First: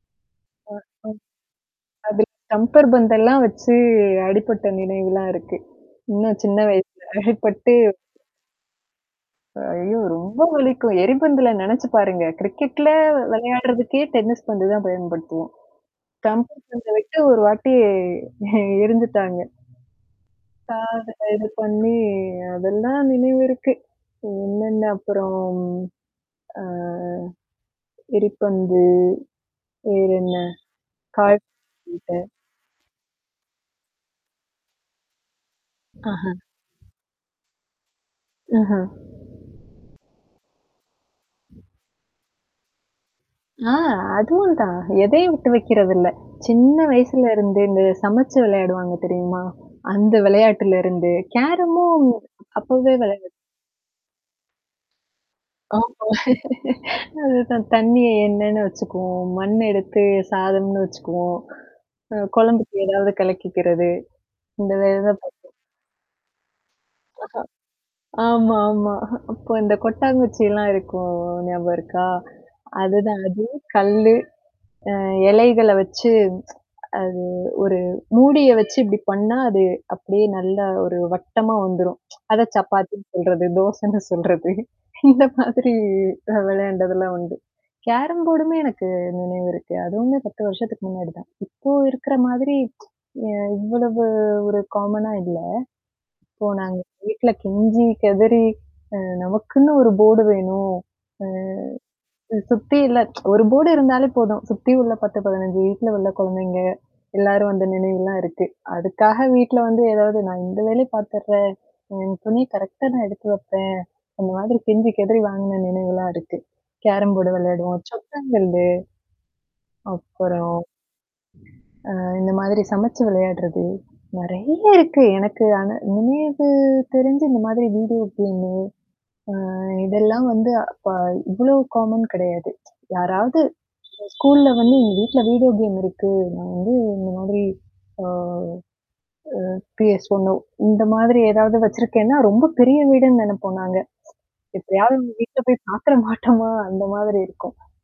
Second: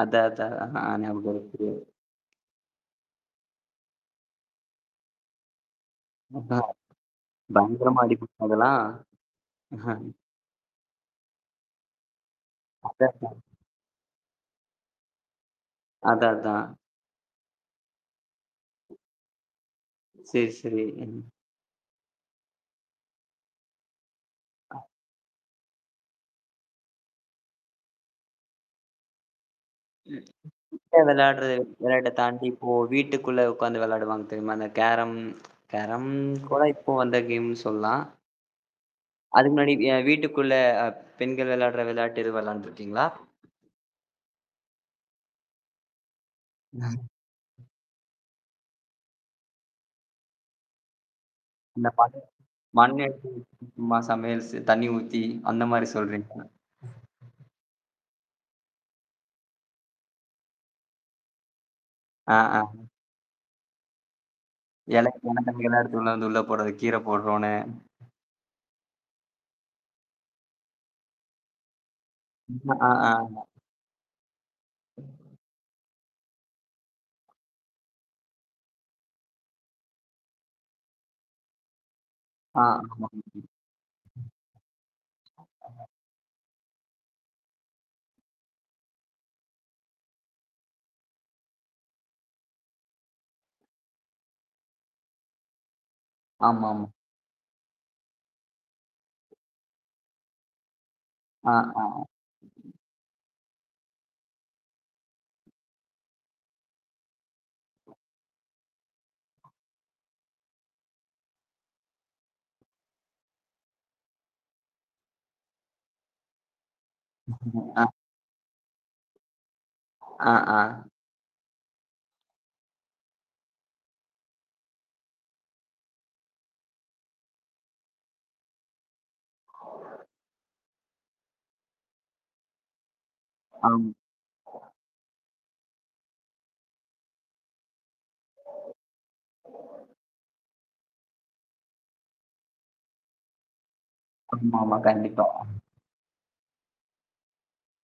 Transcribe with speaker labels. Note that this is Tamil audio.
Speaker 1: அத, அத
Speaker 2: ம்.
Speaker 1: அ நியாபகம் இருக்குது.
Speaker 2: அ அதி ஸ்டம்பர் பந்தெல்லாம் வச்சு அடிப்பட்ட நினைவுலாம் இருக்கு, சின்ன,
Speaker 1: ம்.
Speaker 2: சின்ன
Speaker 1: அ.
Speaker 2: வயசு, அடிப்பட்டு
Speaker 1: பயங்கரமா அடிப்பட்ரும் அதெல்லாம்.
Speaker 2: ஐயோ! ரொம்ப வலிக்கும், எரிபந்துல நெனச்சு பாருங்க. கிரிக்கெட்ல
Speaker 1: அதே தான்.
Speaker 2: விளையாடுறதுக்கே டென்னிஸ் பந்து தான் பயன்படுத்துவோம்.
Speaker 1: அத
Speaker 2: ஸ்டம்ஃபர்
Speaker 1: அதான்.
Speaker 2: [unintelligible] விட்டு ஒரு வாட்டி இ இருந்துட்டாங்க.
Speaker 1: சரி,
Speaker 2: அ
Speaker 1: சரி.
Speaker 2: அத
Speaker 1: ம்.
Speaker 2: இது பண்ணி அதெல்லாம் நினைவு இருக்கு. என்னென்ன அப்புறம், ஆ. எரிப்பந்து.
Speaker 1: ம்.
Speaker 2: வேறென்ன,
Speaker 1: இப்ப
Speaker 2: காட்
Speaker 1: விளையாடுறது விளையாட்ட
Speaker 2: மீட்டர்.
Speaker 1: தாண்டி, இப்போ வீட்டுக்குள்ள உக்காந்து விளையாடுவாங்க தெரியுமா? அந்த கேரம் கேரம்
Speaker 2: ஆஹம்.
Speaker 1: கூட இப்போ வந்த கேம்னு சொல்லாம்.
Speaker 2: ஆஹா.
Speaker 1: அது முன்னாடி அ வீட்டுக்குள்ள அ பெண்கள் விளையாடுற விளையாட்டுனு, விளையாண்டுருக்கீங்களா?
Speaker 2: ஆ அதுவும் தான், எதையும் விட்டு வைக்குறதில்ல. சின்ன வயசுலருந்து, இந்த சமச்சு விளையாடுவாங்க தெரியுமா? அந்த விளையாட்டுலருந்து,
Speaker 1: இந்த
Speaker 2: கேரமும்
Speaker 1: பாட்டு,
Speaker 2: அப்வே
Speaker 1: மண்ண
Speaker 2: விளான்டது.
Speaker 1: எத்துமா சமையல் ச தண்ணி ஊத்தி, அந்த மாரி
Speaker 2: ஆமா
Speaker 1: சொல்றீங்களா?
Speaker 2: அதுதான், தண்ணிய எண்ணன்னு வச்சுக்குவோம், மண்ண எடுத்து சாதம்னு வச்சுக்குவோம். அ
Speaker 1: ஆ, ஆ.
Speaker 2: கொழந்தைக்கு ஏதாவது கலக்கிக்கிறது, இந்த வேலதா
Speaker 1: இலக்கு
Speaker 2: பாத்தோம்.
Speaker 1: [unintelligible] எடுத்து உள்ள வந்து உள்ள போடுறது, கீர போட்றோனு.
Speaker 2: ஆஹ. ஆமா, ஆமா. அப்போ இந்த கொட்டாங்குச்சில்லாம் இருக்கும் ஞாபகம் இருக்கா?
Speaker 1: ஆ, ஆ.
Speaker 2: அதுதான், அது கல்லு, அ எலைகள வச்சு அது ஒரு மூடிய வச்சு இப்டி பண்ணா அது அப்டியே நல்லா ஒரு வட்டமா வந்துரும், அத
Speaker 1: ஆ,
Speaker 2: சப்பாத்தின்னு
Speaker 1: ஆமாம்.
Speaker 2: சொல்றது,
Speaker 1: ம்.
Speaker 2: தோசன்னு சொல்றது, இந்த மாதிரி அ விளையாண்டதெல்லாம் உண்டு. கேரம் போர்டுமே எனக்கு நினைவு இருக்கு, அதுவுமே 10 வருஷத்துக்கு முன்னாடி தான். இப்போ இருக்கிற மாதிரி அ இவ்வளவு ஒரு காமனா இல்ல. அப்போ நாங்க
Speaker 1: ஆமாமா.
Speaker 2: வீட்ல கெஞ்சி, கெதறி, அ நமக்குன்னு ஒரு போர்டு வேணும்.
Speaker 1: ஆ,
Speaker 2: ம்.
Speaker 1: ஆ.
Speaker 2: சுத்தி இல்ல ஒரு போர்டு இருந்தாலே போதும், சுத்தி உள்ள 10, 15 வீட்ல உள்ள கொழந்தைங்க எல்லாரும் அந்த நினைவுலாம் இருக்கு. அதுக்காக வீட்ல வந்து ஏதாவது நான் இந்த வேலய பாத்துடுறேன், என் துணிய கரெக்ட்டா நான் எடுத்து வப்பேன், அந்த மாதிரி கெஞ்சி, கெதறி வாங்குன நினைவுலாம் இருக்கு, கேரம் போர்டு விளையாடுவோம்,
Speaker 1: ஆ.
Speaker 2: சொத்தங்கல்லு.
Speaker 1: ஆ,
Speaker 2: அப்புறம்.
Speaker 1: ஆ.
Speaker 2: அ இந்த மாதிரி சமச்சு விளையாடுறது, நறைய இருக்கு. எனக்கு ஆனா இனிமேது தெரிஞ்சு, இந்த மாதிரி வீடியோ கேம்மு அ இதெல்லாம் வந்து அப்ப இவ்வளோ காமன் கெடையாது. யாராவது
Speaker 1: ஆம்.
Speaker 2: ஸ்கூல்ல வந்து எங்க வீட்ல வீடியோ கேம் இருக்கு, நான் வந்து இந்த மாதிரி அ அ பிஎஸ் ஒண்ணோ இந்த மாதிரி ஏதாவது வச்சிருக்கேன்னா, ரொம்ப பெரிய வீடுன்னு நெனப்போம் நாங்க,
Speaker 1: ஆமாமா,
Speaker 2: எப்பயாது
Speaker 1: கண்டிப்பா.
Speaker 2: வீட்ல போய் பாத்துற மாட்டோமா, அந்த மாதிரி இருக்கும்.